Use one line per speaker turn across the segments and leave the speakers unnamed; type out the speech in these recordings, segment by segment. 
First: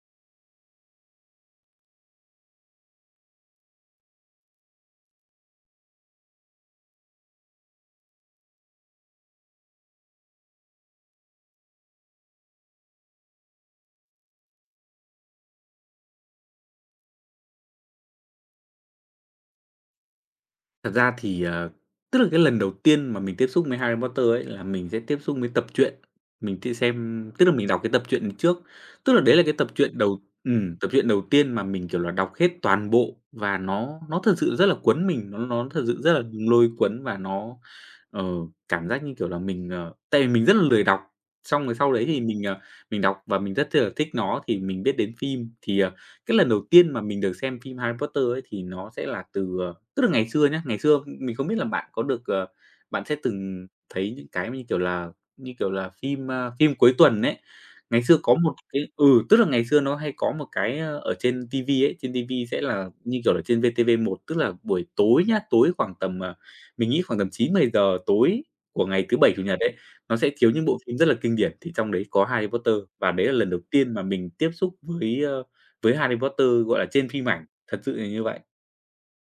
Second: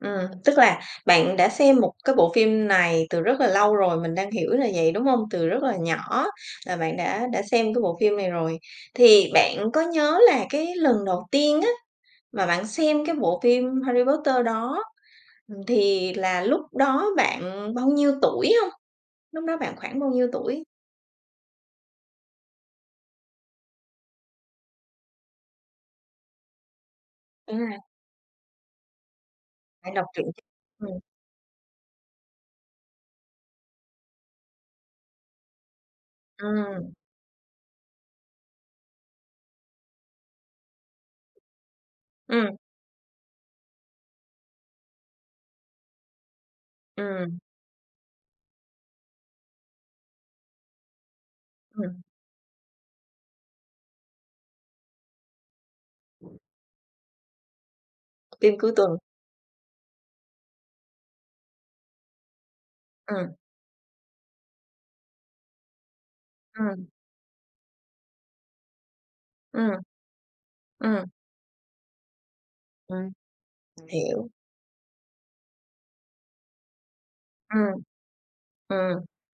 Ừm, tức là, bạn đã xem một cái bộ phim này từ rất là lâu rồi, mình đang hiểu là vậy, đúng không? Từ rất là nhỏ là bạn đã đã xem cái bộ phim này rồi, thì bạn có nhớ là cái lần đầu tiên á, mà bạn xem cái bộ phim Harry Potter đó, ừm, thì là lúc đó bạn bao nhiêu tuổi hông? Lúc đó bạn khoảng bao nhiêu tuổi?
Thật ra thì, à, tức là, cái lần đầu tiên mà mình tiếp xúc mới Harry Potter ấy là mình sẽ tiếp xúc mới tập truyện. Mình tia xem tức là, mình đọc
À.
cái tập truyện trước, tức là, đấy là cái tập
Bạn
truyện
đọc
đầu
truyện
ừm, tập
ừm.
truyện đầu tiên mà mình, kiểu là, đọc hết toàn bộ và nó nó thật sự rất là cuốn mình. Nó nó thật sự rất là lôi
Ừm.
cuốn và nó, ờ, cảm giác như, kiểu là, mình, ờ tại vì mình rất là lười đọc. Xong rồi sau đấy thì mình,
Ừm.
ờ, mình đọc và mình rất chi là thích nó thì mình biết đến phim, thì, à, cái lần đầu tiên mà mình được
Ừm.
xem phim Harry Potter ấy thì nó sẽ là từ ờ tức là ngày xưa nhá, ngày xưa, ưm, mình không biết là bạn
Ừm.
có được, ờ, bạn sẽ từng thấy những cái mà như, kiểu là như kiểu là, phim, a, phim cuối tuần ấy. Ngày xưa có một
Phim cuối
cái
tuần.
ừ, tức là ngày xưa nó hay có một cái, a, ở trên TV ấy, trên TV sẽ là, như kiểu
Ừm.
là, trên VTV1. Tức là buổi tối nhá, tối khoảng tầm à
Ừm.
mình nghĩ khoảng tầm 9:00-10:00 tối của ngày thứ Bảy, Chủ Nhật
Ừm.
ấy, nó sẽ chiếu những bộ phim rất
Ừm.
là kinh điển thì trong đấy có Harry Potter và đấy là lần đầu
[unintelligible]
tiên mà
.Hiểu.
mình tiếp xúc với, ơ, với Harry Potter, gọi là, trên phim ảnh,
Ừm.
thật sự là như vậy.
Ừm,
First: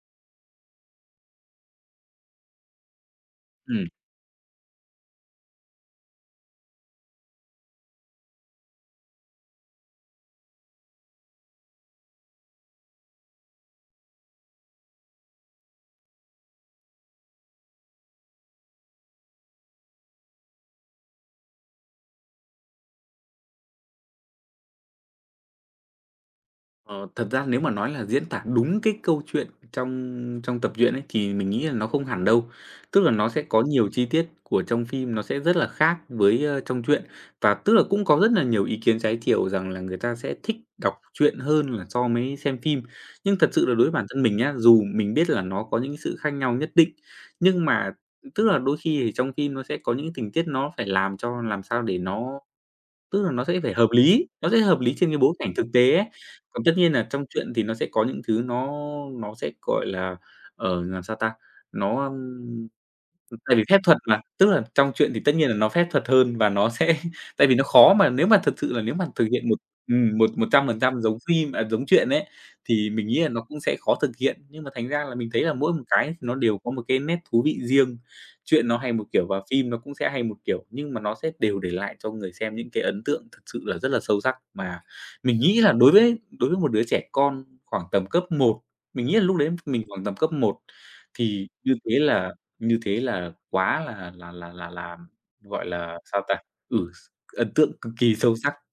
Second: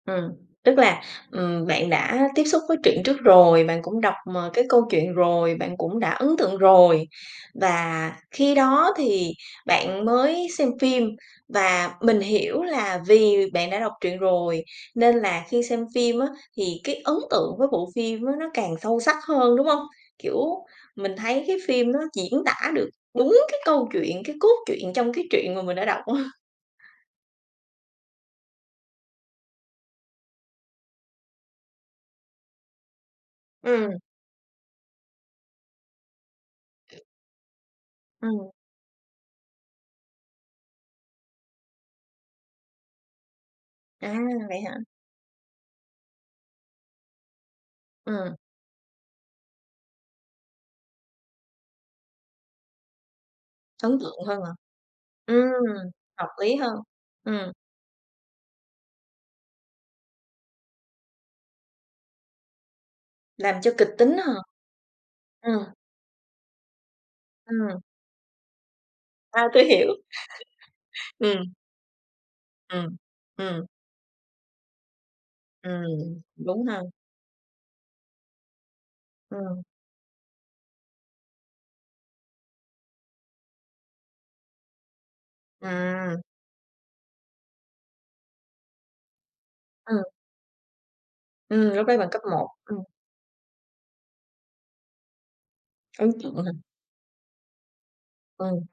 ừm, ừm, tức là, ừm, bạn đã tiếp xúc với truyện trước rồi, bạn
Ừm.
cũng đọc, ờ, cái câu chuyện rồi, bạn cũng đã ấn tượng rồi. Và khi đó thì bạn mới xem phim và mình hiểu là vì bạn đã đọc truyện rồi, nên là khi xem phim á thì cái ấn tượng với bộ phim á nó càng sâu sắc hơn, đúng không? Kiểu, mình thấy cái phim nó diễn tả được đúng cái câu chuyện, cái cốt truyện trong cái chuyện mà mình đã đọc á.
Ờ, thật ra nếu mà nói là diễn tả đúng cái câu chuyện trong trong tập truyện ấy thì mình nghĩ là nó không hẳn đâu. Tức là nó sẽ có nhiều
Ừm.
chi tiết của trong phim, nó sẽ rất là khác với, a, trong truyện. Và tức là cũng có rất là
Ừm.
nhiều ý kiến trái chiều rằng là người ta sẽ thích đọc truyện hơn là so mấy xem phim. Nhưng thật sự là đối bản
À,
thân mình nhá,
vậy hả?
dù mình biết là nó có những cái sự khác nhau nhất định, nhưng mà
Ừm.
tức là đôi khi thì trong phim nó sẽ có những tình tiết nó phải làm cho làm sao để nó tức là nó sẽ phải hợp
Ấn tượng
lý,
hơn
nó
hả?
sẽ hợp lý trên cái bối cảnh thực
Ừm,
tế ấy.
hợp lý
Còn tất
hơn,
nhiên nà trong
ừm.
truyện thì nó sẽ có những thứ nó nó sẽ, gọi là, ờ, làm sao ta, nó, ưm tại
Làm
vì
cho
phép
kịch
thuật
tính
mà,
á hả?
tức là trong truyện thì tất nhiên là nó
Ờ.
phép thuật hơn và nó sẽ tại vì nó
Ừm.
khó mà nếu mà thật sự là nếu mà thực
À,
hiện một
tui hiểu.
ừm, một một trăm phần trăm giống phim
Ừm.
à, giống truyện ấy, thì
Ừm,
mình nghĩ là nó cũng
ừm.
sẽ khó thực hiện, nhưng mà thành ra là mình thấy là mỗi một cái
Ừm,
nó đều
đúng
có
ha.
một cái nét thú vị riêng. Truyện nó hay một kiểu và
Ừm.
phim nó cũng sẽ hay một kiểu nhưng mà nó sẽ đều để lại cho người xem những cái ấn tượng thực sự là rất là sâu sắc mà mình nghĩ là đối với
Ừm.
đối với một đứa trẻ con khoảng tầm cấp 1 mình nghĩ là lúc đấy mình
Ừm.
khoảng tầm cấp 1 thì
Ừm,
như
lúc đấy
thế
bạn cấp
là
1,
như
ừm.
thế là quá là là là là là, gọi là,
Ấn
sao ta,
tượng quá ha!
ừ, x ấn tượng cực kỳ sâu sắc.
Ừm.